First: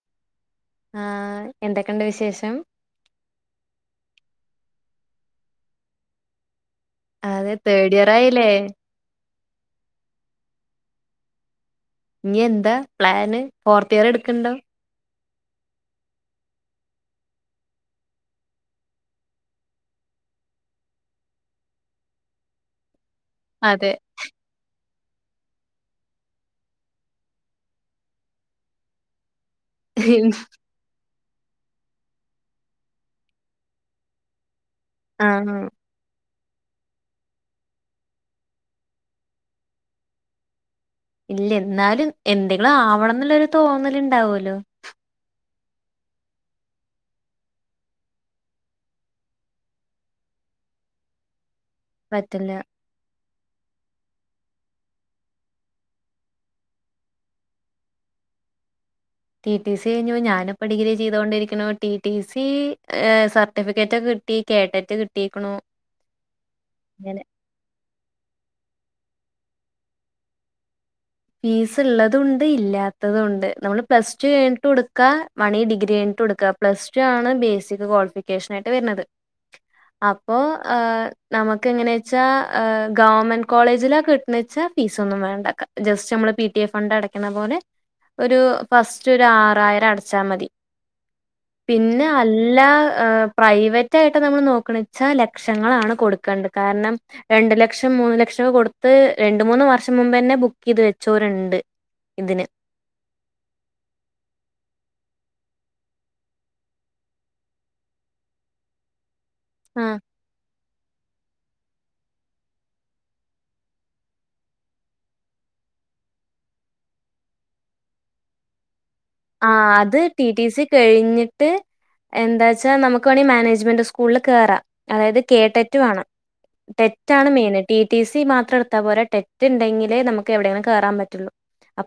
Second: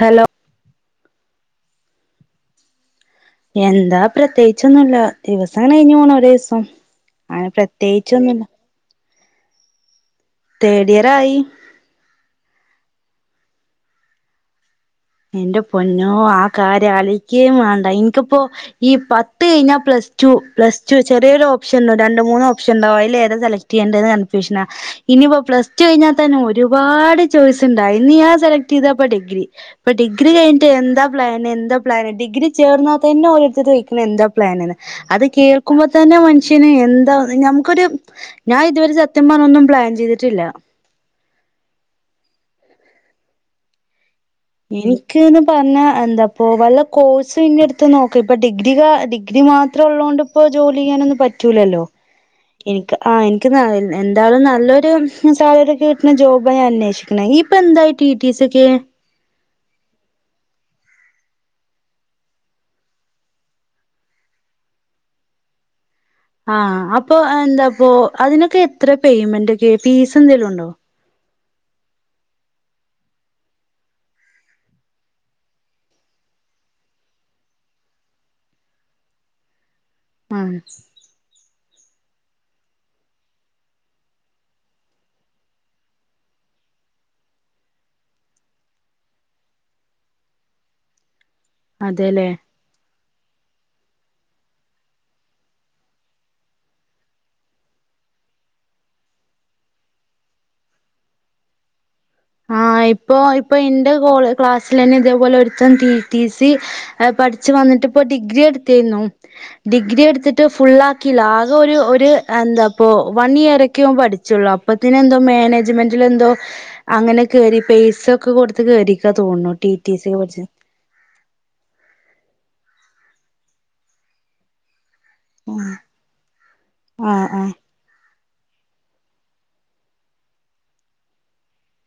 Hello ആ എന്തൊക്കുണ്ട് വിശേഷം. എന്താ പ്രത്യേകിച്ചൊന്നുല്ല ദിവസം അങ്ങനെ കഴിഞ്ഞ് പോണ് ഒരേ ദിവസം അങ്ങനെ അതെ തേർഡ് ഇയർ പ്രത്യേകിച്ചൊന്നുല്ല ആയില്ലേ തേടിയറായി. ഇനി എന്താ പ്ലാന് ഫോർത്ത് ഇയർ എടുക്കണ്ടോ. എന്റെ പൊന്നോ ആ കാര്യം ആലോയിക്കെ വേണ്ട എനിക്കിപ്പോ ഈ പത്ത് കഴിഞ്ഞാ പ്ലസ് ടു പ്ലസ് ടു ചെറിയൊരു ഓപ്ഷൻ ഉഉള്ളത് രണ്ട് മൂന്ന് ഓപ്ഷൻ ഉണ്ടാവും അയില് [unintelligible] സെലക്ട് അതെ ചെയ്യണ്ടത് കൺഫ്യൂഷന ഇനിയിപ്പോ പ്ലസ് ടു കഴിഞ്ഞാൽ തന്നെ ഒരുപാട് ചോയ്സ് ഉണ്ട് അയിന്ന് ഞാൻ സെലക്ട് ചെയ്തപ്പോ ഡിഗ്രി ഇപ്പൊ ഡിഗ്രി കഴിഞ്ഞട്ട് എന്താ പ്ലാാന് എന്താ പ്ലാന് ഡിഗ്രി ചേർന്നാ തന്നെ ഓരോരുത്തര് ചോയിക്ക് ണ് എന്താ പ്ലാന്ന്ന് അത് ആഹ് കേൾക്കുമ്പോ തന്നെ മനു പക്ഷന്ഇനി എന്താ നമക്കൊരു ഞാൻ ഇതുവരെ സത്യം പറഞ്ഞൊ ഒന്നും പ്ലാൻ ചെയ്തിട്ടില്ല ഇല്ല എന്നാലും എന്തെങ്കിലും ആവണം എന്നുള്ളരു തോന്നല് ഉണ്ടാവോലോ എനിക്ക്ങ്ങനെ പറഞ്ഞാ എന്താപ്പോ വല്ല കോഴ്സും ഇങ്ങെ അടുത്ത് നോക്കി ഇപ്പോൾ ഡിഗ്രി [unintelligible] ഡിഗ്രി മാത്രം ഉള്ളോണ്ട്പ്പോ ജോലി ചെയ്യാനൊന്നും പ [unintelligible] ലല്ലോ പറ്റില്ല എനിക്ക് ആ [unintelligible] എന്താലും നല്ലൊരു സാലറിഒക്കെ കിട്ടുന്ന ജോബ് ഞാൻ അന്വേഷിക്കണെ ഈ ഇപ്പൊ എന്തായി ടി ടി സി ഒക്കെ ക ടി ടി സി കഴിഞ്ഞു ഞാനിപ്പ ഡിഗ്രി ചെയ്തോണ്ടിരിക്ക്ണു ടി ടി സി ഏ സർട്ടിഫിക്കറ്റ് ഒക്കെ കിട്ടി കേടറ്റ് കിട്ടീക്ണോ. ആ അപ്പൊ അഹ് എന്താപ്പോ. അതിനൊക്കെ എത്ര പേയ്മെന്റ്ൊക്കെ പീസ് എന്തെങ്കലും ഉണ്ടോ ഫീസ് ഉള്ളതും ഉണ്ട് ഇല്ലാത്തതും ഉണ്ട് നമ്മള് പ്ലസ് ടു കഴിഞ്ഞിട്ട് കൊടുക്കാ മണി ഡിഗ്രി കഴിഞ്ഞിട്ട് കൊടുക്ക പ്ലസ് ടു ആണ് ബേസിക് ക്വാളിഫിക്കേഷൻ ആയിട്ട് വരുന്നത് അപ്പോൊ ആ നമുക്ക് എങ്ങനെ ഹ് ഗവൺമെന്റ് കോളേജിലൊക്ക കിട്ടുന്ന വച്ചാൽ ഫീസ ഒന്നും വേണ്ടാക്ക ജസ്റ്റ് നമ്മള് പി ടി എഫ് ഫണ്ട് അടക്കുന്ന പോലെ ഒരു ഫസ്റ്റ് ഒരു ആറായിരം അടച്ചാ മതി പിന്നെ അതെല്ലേ അല്ല ഹ പ്രൈവറ്റ് ആായിട്ട് നമ്മൾ നോക്കണ വെച്ചാൽ ലക്ഷങ്ങളാണ് കൊടുക്കേണ്ടത് കാരണം രണ്ട് ലക്ഷം മൂന്ന് ലക്ഷംൊക്കെ കൊടുത്ത് രണ്ട് മൂന്ന് വർഷം മുുമ്പ് തന്നെ ബുക്ക് ഇത് വെച്ചോരുണ്ട് ആഹ് ഇപ്പൊ ഇപ്പൊ എന്റെ ക്ലാസ്സിൽ തന്നെ ഇത പലെ ഒരുത്തം ടി സി പഠിച്ചു വന്നിട്ട്പ്പോ ഡിഗ്രി എടുത്തിരുന്നു ആഹ് ഡിഗ്രി എടുത്തിട്ട് ഫുൾ ആാക്കി ലാസ് ഒരു ഒരു എന്താപ്പൊ വൺ ഇയർ ഒക്കെൻ പഠിച്ചുള്ളു അപ്പത്തിന എന്തോ മാനേജ്മെന്റൽ എന്തോ അങ്ങനെ കയറി പേസ ഒക്കെ കൊടുത്തത്ത് കേയറി ആ അത് ടി ടി സി കഴിഞ്ഞിട്ട് എന്താച്ചാ നമുക്ക് ക്കണി മാനേജ്മെന്റ് സ്കൂളിൽ കേയറാം അതായത് കെ ടെറ്റ് വേണം ടെറ്റ ആഹ് ആണ് ആഹ് മെയിൻ ടി ടി സ സി മാത്രം എത്തൽ പോലെ ടെറ്റ് ഉണ്ടങ്കേ നമുക്ക്വിയെങ്കിലും കേറാൻ പറ്റുള്ളൂ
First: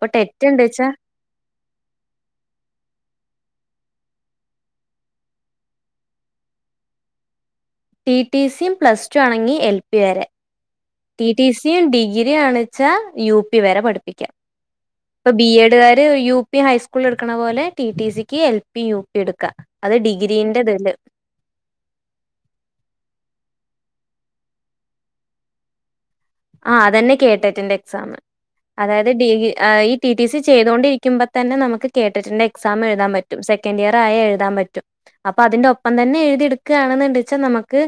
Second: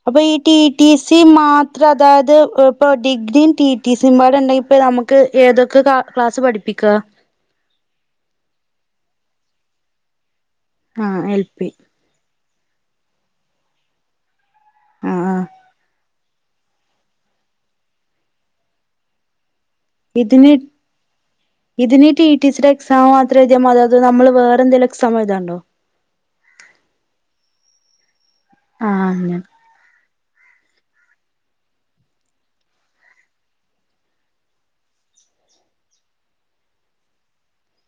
അപ്പൊ ഈ ടെറ്റ് ഉണ്ട് ടിടി വെച്ചാ സി മാത്ര അതായത് ഇപ്പൊ ഡിഗ്രിയും ടി ടി സപാട് ഉണ്ടെങ്കിൽ ഇപ്പ നമുക്ക് ഏതൊക്കെ ക്ലാസ് പഠിപ്പിക്കുക ടിടി സിയും പ്ലസ് ടു അണങ്ങി എൽ പി വരെ ആഹ് എൽ ടി പി സിയും ഡിഗ്രിയ ആണ് ച്ച യു പി വരെ പഠിപ്പിക്കാം ആഹ് ഇപ്പൊ ആഹ് ബി എഡുകാര് യു പി ഹൈസ്കൂൾ എടുക്കണ പോലെ ടി ടി സിക്ക് എൽ പി യു പി എടുക്ക ഇത്നി ഇത്നിിട്ട് ഈ ടീച്ചർ എക്സാാം മാത്ര അത അത് നമ്മള് വേറെ എന്തെങ്കലും എക്സമ ഇതാണ്ടോ ആഹ് അതന്നെ കേട്ടെറ്റന്റെ എക്സാം ആഹ് അതായത്െ അങ്ങനെ ഡഹ് ടി സി ചെയ്തുകണ്ടിരിക്കുമ്പോ തന്നെ നമു കേട്ടിട്ട്ന്റെ എക്സാം എഴുാൻ പറ്റും സെക്കൻഡ് ഇയർ ആയ എഴുതാൻ പറ്റും അപ്പോ അതിൻന്റെ ഒപ്പം തന്നെ എഴുതി എടുക്കുകണുണ്ട വെച്ചാൽ നമുക്ക്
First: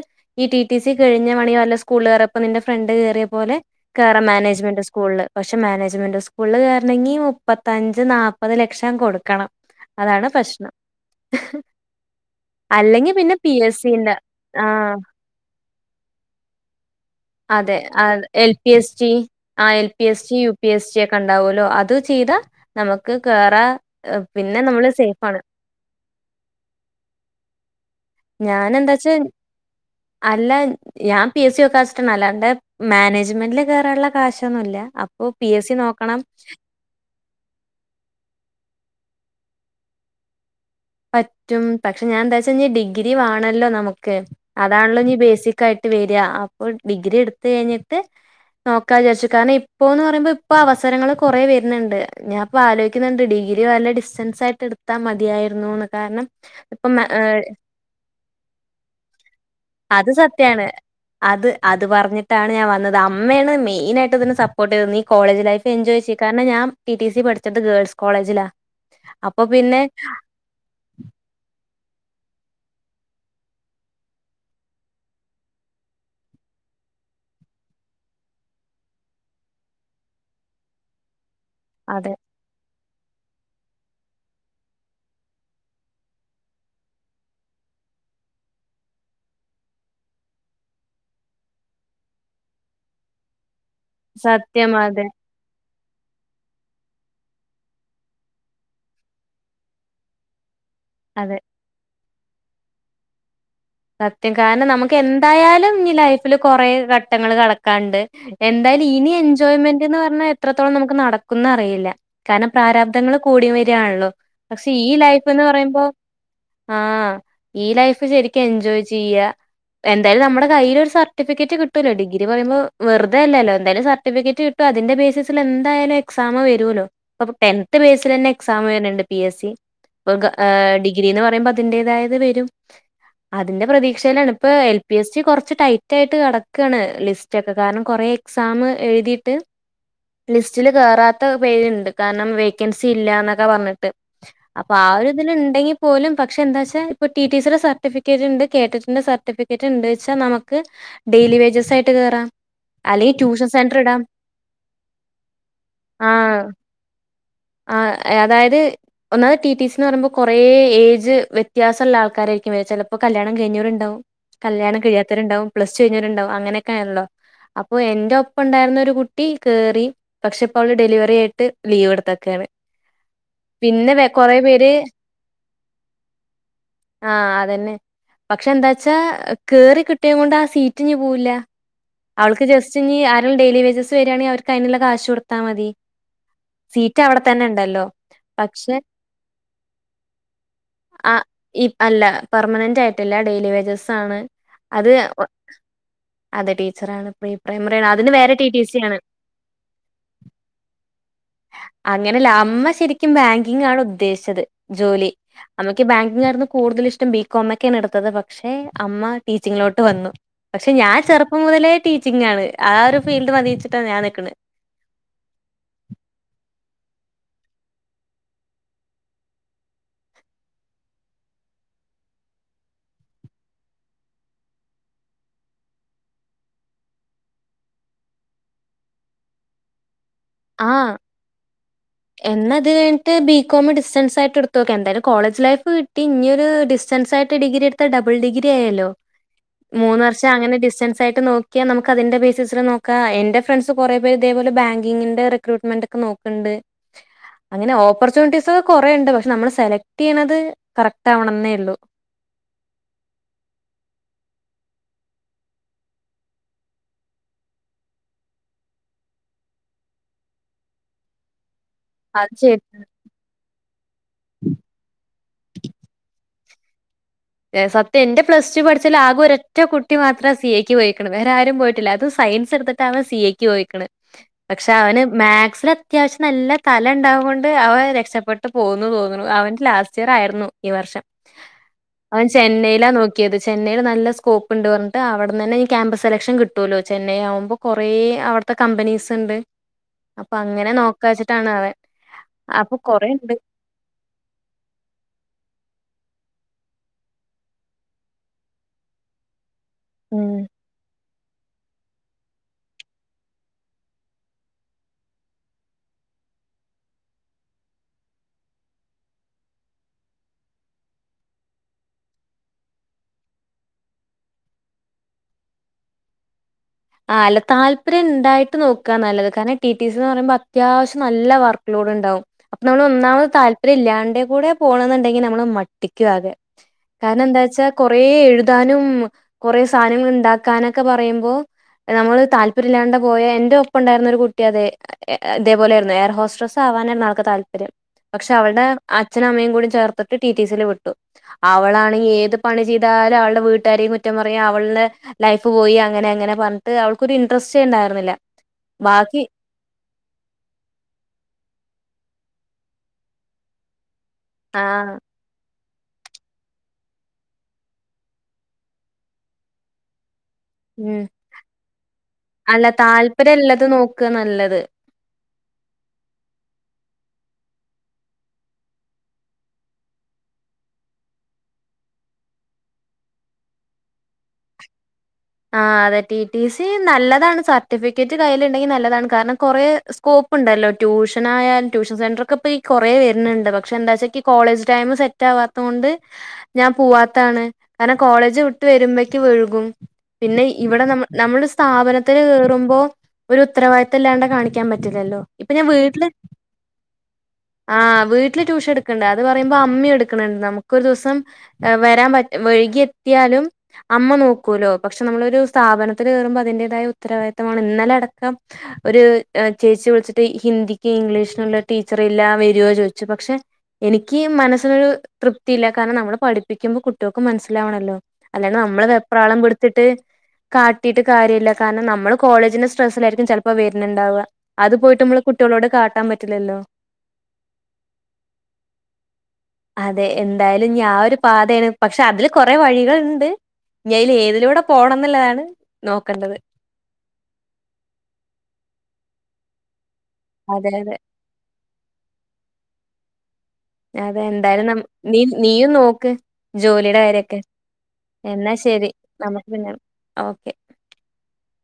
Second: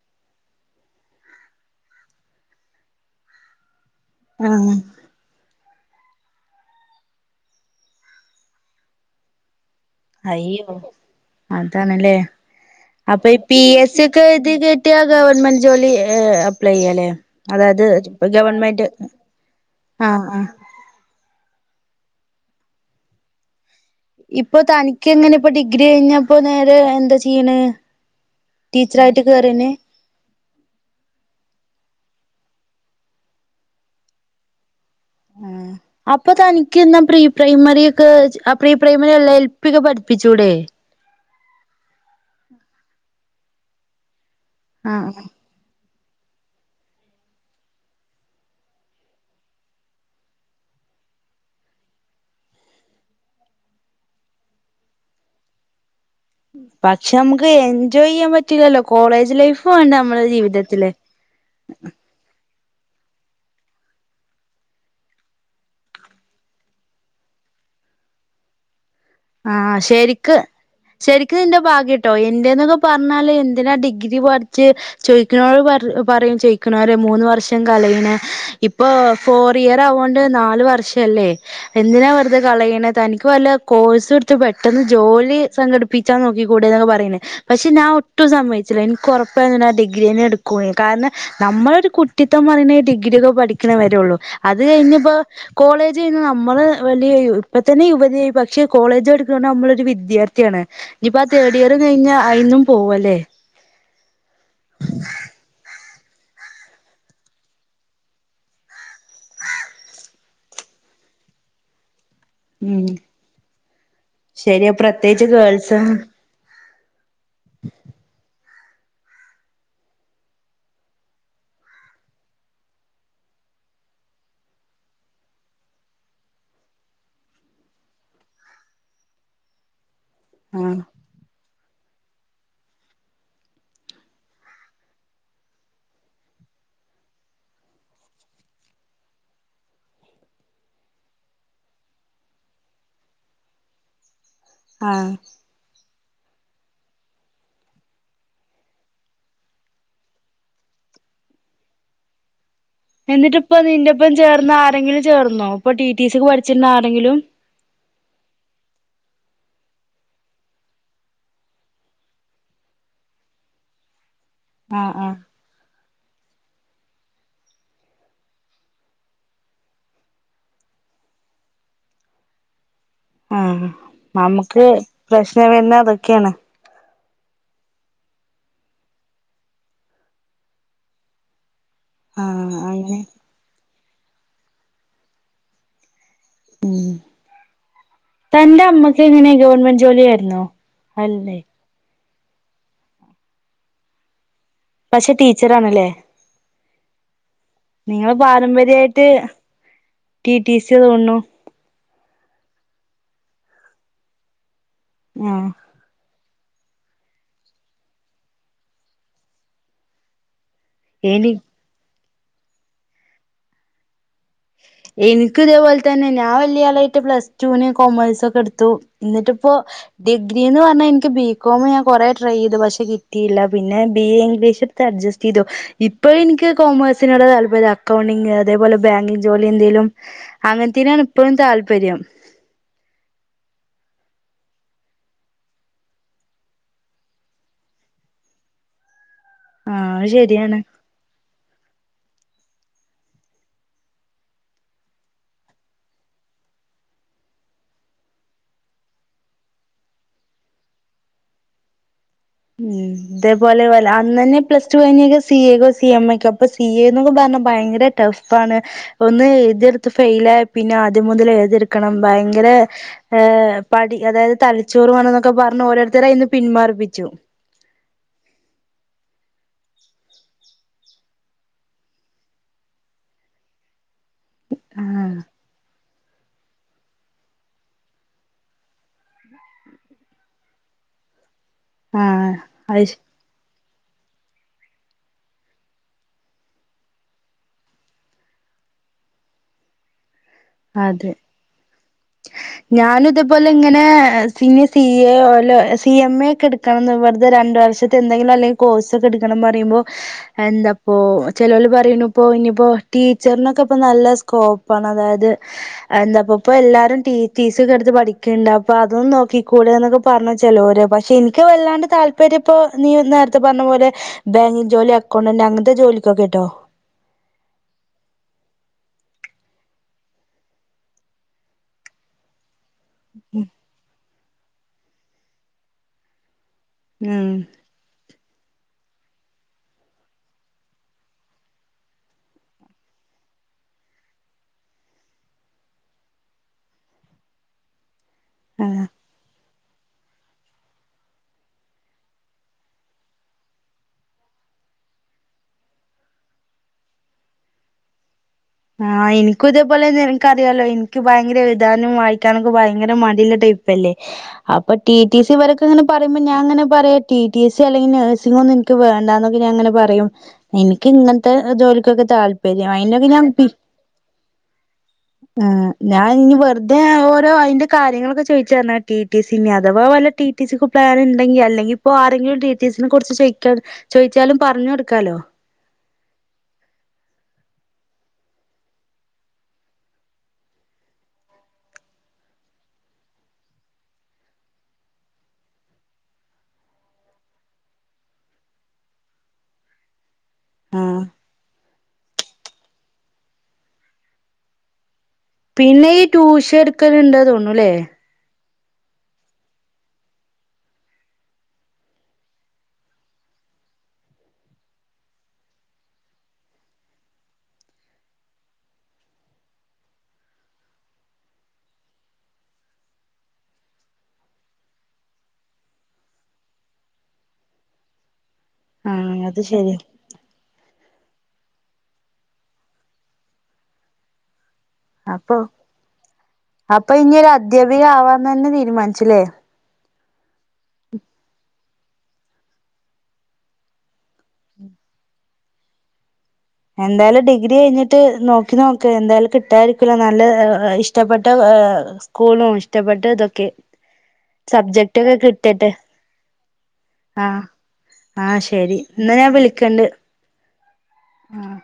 ടി സി കഴിഞ്ഞ മണി വല്ല സ്കൂള്ൾ കറിയപ്പോ നിൻന്റെ ഫ്രണ്ട് കയറിയ പോലെ കറ ആഹ് മാനേജ്മെന്റ് സ്കൂള പക്ഷെ പക്ഷെ മാനേജ്മെന്റ് സ്കൂളിൽ കേറണെങ്കി മുപ്പത്തഞ്ച് നാല്പ്പത് ലക്ഷം കൊടുക്കണം അതാണ് അയ്യോ പ്രശ്നം അതണല്ലേ അല്ലെങ്കിൽ പിന്നെ അപ്പൊ പി എസ് സി സിന്റെ ഒക്കെ ഇത് ആ കേട്ടിയ ഗവൺമെന്റ് ജോലി അപ്ലൈ ചെയ്യല്ലേ അതെ എൽ പി എസ്റ്റി ആ എൽ പി ആഹ് എസ് ി ആഹ് യു പി എസ്റ്റി ഒക്കെ ഉണ്ടാവുമല്ലോ അ അത് ചെയ്താ നമുക്ക് കേറ ഇപ്പൊ തനിക്ക് എങ്ങനെ ഇപ്പൊഡിഗ്രി കഴിഞ്ഞ പ്പോ ന്നേരെ എന്താ ചിയ്യ്ണ്? ഞാനെന്താച്ചാ അല്ല ഞാൻ പി എസ് സി യോ കാസ്റ്റൻ അല്ല. ടെ മാനേജ്മെന്റില് കേയറാനുള്ള കാശൊന്നുല്ല. ആഹ് അപ്പോ തനിക്ക്ന്നാ പ്രീ പ്രൈമെറി ഒക്കെജ് അപ്പ് പ്രീ പ്രൈമറി അല്ല. ഏൽ പി ഒക്കെ പഠിപ്പിച്ചൂടെ? പറ്റും പക്ഷെ ഞാൻഎന്താച്ച ഇഞ്ഞി ഡിഗ്രി വാണല്ലോ ന്നമുക്ക് അതാണല്ലോ ആഹ് ഞ്ഞി ബേസിക്കായി ട്ട് വെരാ അപ്പോ ഡിഗ്രി എടുത്തകഴിഞ്ഞിട്ട് നോക്കാ വിചോരിച്ചു കാരണം ഇപ്പോന്ന് പറയുമ്പോ ഇപ്പോ അവസരങ്ങൾ കൊറെവെര്ന്ണ്ട് ഞാൻ ഇപ്പോ ആലോചിക്കുന്നുണ്ട് ഡിഗ്രി വല്ല ഡിസ്റ്റൻസ് ആയിട്ട് എടുത്താമതിയായ് ന്നൂന്ന് പക്ഷേ ഞമ്മക്ക് എൻജോയ്യ്യാൻ പറ്റില്ലല്ലോ കോളേജ് ലൈഫും വേണ്ടേ അത് നമ്മടെ സത്യാണ് ജീവിതത്തില്? അത് അത് പറഞ്ഞിട്ടാണ് ഞാൻ അമ്മയാണ് മെയിനായിട്ട് ഇതിന് സപ്പോർട്ട് ചെയ്യ്ത്തന്നത് ഈ കോളേജ് ലൈഫ് എൻജോയ് ചെയ്യ്കാരണം ഞാൻ ടി ടി സി പഠിച്ചത് ഗേൾസ് കോളേജിലാ. അപ്പൊ ആഹ് പിന്നെ ശെരിക്ക് ശരിക്കും നിന്റെ ഭാഗ്യട്ടോ എന്റെറെന്നൊക്കെ പറഞ്ഞാല് എന്തിനാ ഡിഗ്രി പഠിച്ച് ചോയിക്കണോര് പറ പറയും ചോദിക്കണവരെ മൂന്ന് വർഷം കലയണ് ഇപ്പൊ ഫോർ ഇയർ ആവോണ്ട് നാല് വർഷഅല്ലേ എന്തിനാ അതെ വെറുതെ കളയിണ്? തനിക്ക് വല്ലകോഴ്സ് ടുത്ത് പെട്ടെന്ന് ജോലി സംഘടിപ്പിച്ചാൻ നോക്കി കൂടെന്നൊക്കെ പറയണ്. പക്ഷേ ഞാൻ ഒട്ടും സമ്മയിച്ചില്ല എനിക്ക് ഉറപ്പായിരുന്നു ഞാൻ ഡിഗ്രിന്നെ എടുക്കുന്ന്. കാരണം നമ്മള് ഒരു കുട്ടിത്തം പറയുന്ന ഈ ഡിഗ്രിയൊക്കെ പഠിക് ക്ക്ണേ വെരോള്ളൂ അത് സത്യം അതെ കഴിഞ്ഞ്പ്പോ കോളേജ് കയ്ഞ്ഞാ നമ്മള് വല്യ യു ഇപ്പതന്നെ യുവതിയായി പക്ഷേ കോളേജ് പടിക്ക്ണോണ്ട് അമ്മളൊരു വിദ്യാർത്ഥിയാണ്. ഞ്ഞിപ്പോ ആ അതെ തേഡ് ഇയറ് കയ്ഞ്ഞാ അയിന്നും പോവല്ലേ സത്യം കാരണം നമുക്ക് എന്തായാലും ഇനി ലൈ ഫില് കൊറേ ഘട്ടങ്ങള് കടക്കാണ്ട് എന്തായാലും ഇനി എൻജോയ്മെന്റ് എന്ന് പറഞ്ഞാ എത്രത്തോളം നമുക്ക് നടക്കും ന്ന് അറിയില്ല കാരണം ഉം പ്രാരാബ്ദങ്ങള് കൂടി വരിയാണല്ലോ പക്ഷെ ശരിയാ ഈ പ്രത്യേകിച്ച് ലൈഫ് എന്ന് ഗേൾസ് പറയുമ്പോ ആഹ് ഈ ലൈഫ് ശരി എൻജോയ് ചെയ്യാ എന്തായാലും നമ്മുടെ കയ്യിലൊരു സർട്ടിഫിക്കറ്റ് കിട്ടൊല്ലോ ഡിഗ്രി പറയുമ്പോ വെറുതെ അല്ലല്ലോ എന്തായാലും സർട്ടിഫിക്കറ്റ് കിട്ടും അതിന്റെ ബേസിൽ എന്തായാലും എക്സാം വരുല്ലോ ഇപ്പം ടെൻന്ത്‌ ബേസിൽ തന്നെ എക്സാം വരുന്നുണ്ട് പി എസ് സി ആഹ് ഡിഗ്രിന്ന് പറയുമ്പം അതിന്റെതായത് വരും അതിന്റെ പ്രതീക്ഷയിലാണ് ഇപ്പൊ എൽ പി എസ് റ്റി കൊറച്ച് ടൈറ്റ് ആയിട്ട് കെടകാണ് ലിസ്റ്റ് ഒക്കെ കാരണം കൊറെ എക്സാം എഴുതിയിട്ട് ലിസ്റ്റില് കേറാത്ത പേരുണ്ട് കാരണം വേക്കൻസി ഇല്ലാന്നൊക്കെ പറഞ്ഞിട്ട് അപ്പൊ ആ ആഹ് ഒരു ഇതില് ഇണ്ടെങ്കി പോലും പക്ഷെ എന്താച്ചാ ഇപ്പൊ ടി ടി സി ടെ സർ സർട്ടിഫിക്കറ്റ്ണ്ട് കേറ്ററ്റ് ൻ്റെ സർട്ടിഫിക്കറ്റ്ണ്ട്ച്ചാ നമുക്ക് ഡെയിലി വേജസ് ആയിട്ട് കേറാം അല്ലെങ്കിൽ ട്യൂഷൻ എന്നിട്ടിപ്പ സെന്റർ ഇടാം നിന്റെപ്പം ചേർന്ന ആരെങ്കിലും ചേർന്നോ ഇപ്പൊ ടി ടി സിക്ക് ആഹ് പഠിച്ചിരുന്ന ആരെങ്കിലും? ഒന്നാത് ടി ടി സിന്ന് പറയുമ്പോ കൊറേ ഏജ് വ്യത്യാസഉള്ള ആൾക്കാരാ ചിലപ്പോ കല്യാണം കഴിഞ്ഞോര് ണ്ടാവും കല്യാണം ആഹ് ആഹ് കഴിയാത്തവരുണ്ടാകും പ്ലസ് ട്ട് കഴിഞ്ഞവരുണ്ടാകും അങ്ങനെയൊക്കെ ആൺല്ലോ അപ്പൊ എന്റെ ഒപ്പം ഉണ്ടായിരുന്ന ഒരു കുട്ടി കേറി പക്ഷെ ഇപ്പം അവള് ഡെലിവറി ആയിട്ട് ലീവ് എടുത്തെക്കയാണ് ആഹ്, നമുക്ക് പ്രശ്നം വെരന്നെ അതൊക്കെണ്. ആ അതന്നെ പക്ഷെ എന്താച്ചാ കേറി കിട്ടിയ കൊണ്ട് ആ സീറ്റ് ഇനി പോവൂല്ല അവൾക്ക് ആഹ് ജസ്റ്റ് ഇനി അങ്ങനെ ആരും ഡെയിലി വേജസ്. വരിയാണെ അവർക്ക് അതിനുള്ള കാശ് കൊടുത്താ മതി മ് സീറ്റ് അവിടെ തന്നെ ഉണ്ടല്ലോ തന്റെ പക്ഷെ അമ്മക്ക് എങ്ങനെ ഗവൺമെന്റ് ജോലിയാരുന്നോ ആ അല്ലേ ഇ അല്ല പെർമനന്റായിട്ടല്ലാ ഡെയിലി വേജസ് ആണ് അത് പക്ഷെ ഒ- ടീച്ചർ ആണല്ലേ അതെ ടീച്ചറാണ് പ്രീ പ്രൈമറി ആണ് അതിന് നിങ്ങള് വേറെ ടി ടി സി ആണ് പാരമ്പര്യയായിട്ട് ടിടി സി തോനുണു അങ്ങനെയല്ല അമ്മ ശരിക്കും ബാങ്കിങ് ആണ് ഉദ്ദേശിച്ചത് ജോലി ആഹ് അമ്മയ്ക്ക് ബാ ആരുന്നു കൂടുതൽ ഇഷ്ടം ബീകോമൊക്കെ ആണ് എടുത്തത് പക്ഷെ അമ്മ ടീച്ചിങ്ങിലോട്ട് വന്നു പക്ഷെ ഞാൻ എനി ചെറുപ്പം മുതലേ ടീച്ചിങ് ആണ് ആ ഒരു ഫീൽഡ് മതിച്ചിട്ടാണ് ഞാൻ നിക്കണ് എന്ക്ക് ഇതേപോലെ തന്നെ ഞാൻ വലിയ ആളായിട്ട് പ്ലസ് ടു വിനു കോമേഴ്സൊക്കെ എടുത്തു എന്നിട്ടിപ്പോ ഡിഗ്രി എന്ന് പറഞ്ഞാ എനിക്ക് ബീകോം ഞാൻ കൊറേ ട്രൈ ചെയ്തു പക്ഷെ കിട്ടിയില്ല പിന്നെ ബി എ ഇംഗ്ലീഷ് എടുത്ത് അഡ്ജസ്റ്റ് ചെയ്തു ഇപ്പ എനിക്ക് കോമേഴ്സിനോടാ താല്പര്യം അക്കൗണ്ടിംഗ് അതേപോലെ ബാങ്കിങ് ജോലി എന്തേലും ആഹ് അങ്ങനത്തേനാണ് ഇപ്പഴും താല്പര്യം എന്നത് കഴിഞ്ഞിട്ട് ബികോം ഡിസ്റ്റൻസ് ആയിട്ട് എടുത്ത് നോക്ക് എന്തായാലും കോളജ് ലൈഫ് കിട്ടി ഇഞ്ഞോര് ഡിസ്റ്റൻസ് ആയിട്ട് ഡിഗ്രി എടുത്ത ഡബിൾ ഡിഗ്രി ആയാല്ലോ ആ മൂന്ന് അത് വർഷം അങ്ങനെ ശരിയാണ് ഡിസ്റ്റൻസ് ആയിട്ട് നോക്കിയാ നമുക്ക് അതിന്റെ ബേസിസില് നോക്കാ എന്റെ ഫ്രണ്ട്സ് കൊറേ പേര് ഇതേപോലെ ബാങ്കിങ്കി വി റിക്രൂ്മെന് ഒക്കെ നോക്കണ്ട് അങ്ങനെ ഓപ്പർച്യൂണിറ്റീസ് ഒക്കെ കൊറുണ്ട് പക്ഷെ നമ്മൾ സെലക്ട് ചെയ്യുന്നത് കറക്റ്റ് ആവണെന്നേ ഉള്ളു ഉം അതേപോലെ അന്ന് തന്നെ പ്ലസ് ടു കഴിഞ്ഞക്കെ സി എക്കോ സി എം ക്കോ അപ്പൊ സി എ എന്നൊക്കെ പറഞ്ഞ ഭയങ്കര ടഫ് ആണ് ഒന്ന് ഏതെടുത്ത് ഫെൽ ആഹ് പിന്നെ ആദ്യം മുതൽ ഏതടു ണം അത് ഭയങ്കര് ശരി പടി അതായത് തലിച്ചോറ് വേണം എന്നൊക്കെ പറഞ്ഞ് ഓരോരുത്തര ഇ പിന്മാറിപ്പിച്ചു സത്യം എന്റെ പ്ലസ് ടു പഠിച്ചാൽ ആകെ ഒറ്റ കുട്ടി മാത്ര സി എക്ക് പോയിക്കണ് വേറെ ആരും പോയിട്ടില്ല അത് സയൻസ് എടുത്തിട്ട് ആണ് സി എക്ക് പോയിക്കണ് പക്ഷെ അവന് ആഹ് മാക്സിലെ അത്യാവശ്യം നല്ല തല ഉണ്ടാവുക കൊണ്ട് അവൻ രക്ഷപ്പെട്ട് പോകന്ന് തോന്നുന്നു അവന്റെ ലാസ്റ്റ് ഇയർ ആയിരുന്നു ഈ വർഷം അവൻ ആഹ് ചെന്നൈയിലാ അയ്ശ് നോക്കിയത് ചെന്നൈയുടെ നല്ല സ്കോപ്പ് ഉണ്ട് പറഞ്ഞിട്ട് അവിടെ തന്നെ ഇനി ക്യാമ്പസ് സെലക്ഷൻ കിട്ടുവല്ലോ ചെന്നൈ ആവുമ്പോൾ കുറേ അവിടുത്തെ കമ്പനീസ് ഉണ്ട് അപ്പൊ അങ്ങനെ അതെ നോക്കാച്ചിട്ടാണ് അവൻ അപ്പൊ ഞാനും കൊറേ ഉണ്ട് ഇതേപോലെ ഇങ്ങനെ സി എ [unintelligible] [unintelligible] എം എ ഒക്കെ എടുക്കണ എന്ന് പറഞ്ഞത് രണ്ട് വർഷത്തെന്തങ്കിലും അല്ലെങ്ക കോഴ്സ്ക്ക എടുക്കണം പറയുമ്പോ ഉം എന്തപ്പോ ചെലോല് പറയുന്നു ഇപ്പോ ഇനിയിപ്പോ ടീച്ചറിനൊക്കെ ഇപ്പ നല്ല സ്കോപ്പാണ് അതായത് എന്താപ്പ ഇപ്പോൊ എല്ലാരും ടീ ടി സീ ഒക്കെ എടുത്ത് പഠിക്കണ്ട് അപ്പൊ അതൊന്നന്ന് നോക്കി കൂടെ എന്നൊക്കെ പറഞ്ഞ ചെലോരോ പക്ഷെ എനിക്ക് വല്ലാണ്ട് താല്പര്യം ഇപ്പൊ നീ നേരത്തെ പറഞ്ഞ പോോലെ ബാങ്കി ജോലി അക്കൗണ്ടറ് അങ്ങനത്തെ ജോലിക്കൊക്കെ കേട്ടോ ആ അല്ല താല്പര്യം ഉണ്ടായിട്ട് നോക്കാ നല്ലത് കാരണം ടി ടി സിന്ന് പറയുമ്പോ അത്യാവശ്യം നല്ല വർക്ക് ലോഡ് ഉണ്ടാവും അപ്പൊ നമ്മള ഒന്നാമത് താല്പര്യം ഇല്ലാണ്ട് കൂടെ പോണെന്നുണ്ടെങ്കിൽ നമ്മള് മട്ടിക്കു ആകെ കാരണം ഉം എന്താച്ചാ കൊറെ എഴു താനും കൊറേ സാധനങ്ങൾ ണ്ടാക്കാനൊക്കെ പറയുമ്പോ നമ്മള് താല്പര്യം ഇല്ലാണ്ട് പോയ എന്റെ ഒപ്പം ഉണ്ടായിരുന്ന ഒരു കുട്ടി അതെ ഇതേപോലെയായിരുന്നു എയർ ഹോസ്ട്രസ്സ് ആവാനായിരുന്നു ആൾക്ക് താല്പര്യം പക്ഷെ അവളുടെ ആഹ് അച്ഛും അമ്മയും കൂടി ചേർത്തിട്ട് ടിടിസിയിൽ വിട്ടു അവളാണെങ്കിൽ ഏത് പണി ചെയ്താലും അവളുടെ വീട്ടുകാരും കുറ്റപ്പറയും അവളുടെ ലൈഫ് പോയി അങ്ങനെ അങ്ങനെ. പറഞ്ഞിട്ട് അവൾക്കൊരു ഇന്റെരെസ്റ്റ്‌ ഉണ്ടായിരുന്നില്ല. ആഹ് ബാക്കി എനിക്കും ഇതേപോലെ നിങ്ങൾക്കറിയാലോ എനിക്ക് ഭയങ്കര എഴുതാനും വായി ക്കാനും ഭയങ്കര മടിയുള്ള ടൈപ്പ് അല്ലേ. അപ്പൊ ടി ആഹ് ടി സി വരെ ഇപ്പൊ ഇങ്ങനെ പറയുമ്പോ ഞാൻ അങ്ങനെ പറയും ടി ടി സി അല്ലെങ്കിൽ നഴ്സിംങ്ങൊന്നും എനിക്ക് വേണ്ടന്നൊക്കെ ഞാൻ അങ്ങനെ പറയും. എനിക്ക് ഉം ഇങ്ങനെത്തെ ജോലിയൊക്കെ അല്ല താല്പര്യം അയിനൊക്കെ ഞാൻ. താല്പര്യം ഉള്ളത് നോക്കുക നല്ലത് ആഹ് ഞാൻ ഇനി വെറുതെ ആവോ ഇപ്പൊ അയിന്റെ കാര്യങ്ങളൊക്കെ ചോദിച്ചായിരുന്നോ ടി ടി സി അഥവാ വല്ല ടി ടി സിക്കും [unintelligible] അവിടെ ഉണ്ടെങ്കിൽ അല്ലെങ്കില് ഇപ്പോ ആരെങ്കിലും ടി ടി സിനെ കുറിച്ച് ചോ ചോദിച്ചാലും പറഞ്ഞു കൊടുക്കാലോ. ആ അതെ ടി ടി സി നല്ലതാണ് സർട്ടിഫിക്കറ്റ് കയ്യിലിണ്ടെങ്കിൽ നല്ലതാണ് കാരണം കൊറെ സ്കോപ്പ് ഉണ്ടല്ലോ ട്യൂഷൻ ആയാലും ട്യൂഷൻ സെന്റർ ഒക്കെ ഇപ്പൊ ഈകൊറേ വരുന്നുണ്ട്, പക്ഷെ എനിക്ക് കോളേജ് ടൈം സെറ്റ് ആവാത്ത കൊണ്ട് ഞാൻ പോവാത്താണ് കാരണം കോളേജ് വിട്ട് വരുമ്പക്ക് വൈകും. പിന്നെ ഇവിടെ ന ആഹ് നമ്മുടെ സ്ഥാപന ത്തിൽ കേറുമ്പോ ഒരു ഉത്തരവാദിത്തം ഇല്ലാണ്ട് കാണിക്കാൻ പറ്റില്ലല്ലോ. ഇപ്പൊ ഞാൻ പിന്നെ വീട്ടില് ഈ ട്യൂഷൻ എടുക്കല് ഇണ്ട് തോന്നൂലേ. ആഹ് വീട്ടില് ട്യൂഷൻ എടുക്കോണ്ട് അത് പറയുമ്പോ അമ്മ എടുക്കോണ്ട് നമുക്കൊരു ദിവസം വരാൻ വൈകിയെത്തിയാലും അമ്മ നോക്കൂലോ. പക്ഷെ നമ്മളൊരു സ്ഥാപനത്തിൽ കേറുമ്പോൾ അതിന്റേതായ ഉത്തരവാദിത്തം വേണം ഇന്നലെ അടക്കം ഒരു ചേച്ചി വിളിച്ചിട്ട് ഹിന്ദിക്ക് ഇംഗ്ലീഷിനുള്ള ടീച്ചർ ഇല്ല വരോ ചോദിച്ചു, പക്ഷെ എനിക്ക് മനസ്സിനൊരു തൃപ്തിയില്ല കാരണം നമ്മള് പഠിപ്പിക്കുമ്പോൾ കുട്ടികൾക്കും മനസ്സിലാവണല്ലോ. അല്ല നമ്മള് ആഹ് വെപ്രാളം അത് പി ശരി ത്തിട്ട് കാ ട്ടീട്ട് കാര്യയില്ല കാരണം നമ്മള് കോളേജിന്റെ സ്ട്രെസ്സിലായിരിക്കും ചെലപ്പോ വരുന്നുണ്ടാവുക. അത് പോയിട്ട് നമ്മള് അപ്പൊ കുട്ടികളോട് കാട്ടാൻ പറ്റില്ലല്ലോ അപ്പൊ ഇങ്ങള് അദ്ധ്യാപിക ആവാൻ തന്നെ തീരുമാനിച്ചുല്ലേ. അതെ എ എന്തായാലും ആ ഒരു പാതയാണ്. പക്ഷെ അതില് കൊറേ വഴികളുണ്ട്. ഇവയിൽ ഏതിലൂടെ പോണം ഉള്ളതാണ്. നോക്കണ്ടത് എന്തായാലും ഡിഗ്രി കഴിഞ്ഞിട്ട് നോക്കി നോക്ക് എന്തായാലും കിട്ടാ നല്ല അതെ, അതെ. ഇഷ്ടപ്പെട്ട സ്കൂളും ഇഷ്ടപ്പെട്ട ഇതൊക്കെ അതെ എന്തായാലും നം സബ്ജെക്ട് ഒക്കെ നീ കിട്ടട്ടെ നീയും നോക്ക് ജോലിയുടെ കാര്യൊക്കെ. ആഹ് ആഹ് എന്നാ ശരി ഇന്നാ ഞാൻ നമുക്ക് പിന്നെ വിളിക്കേണ്ട്. ഓക്കെ. ആഹ്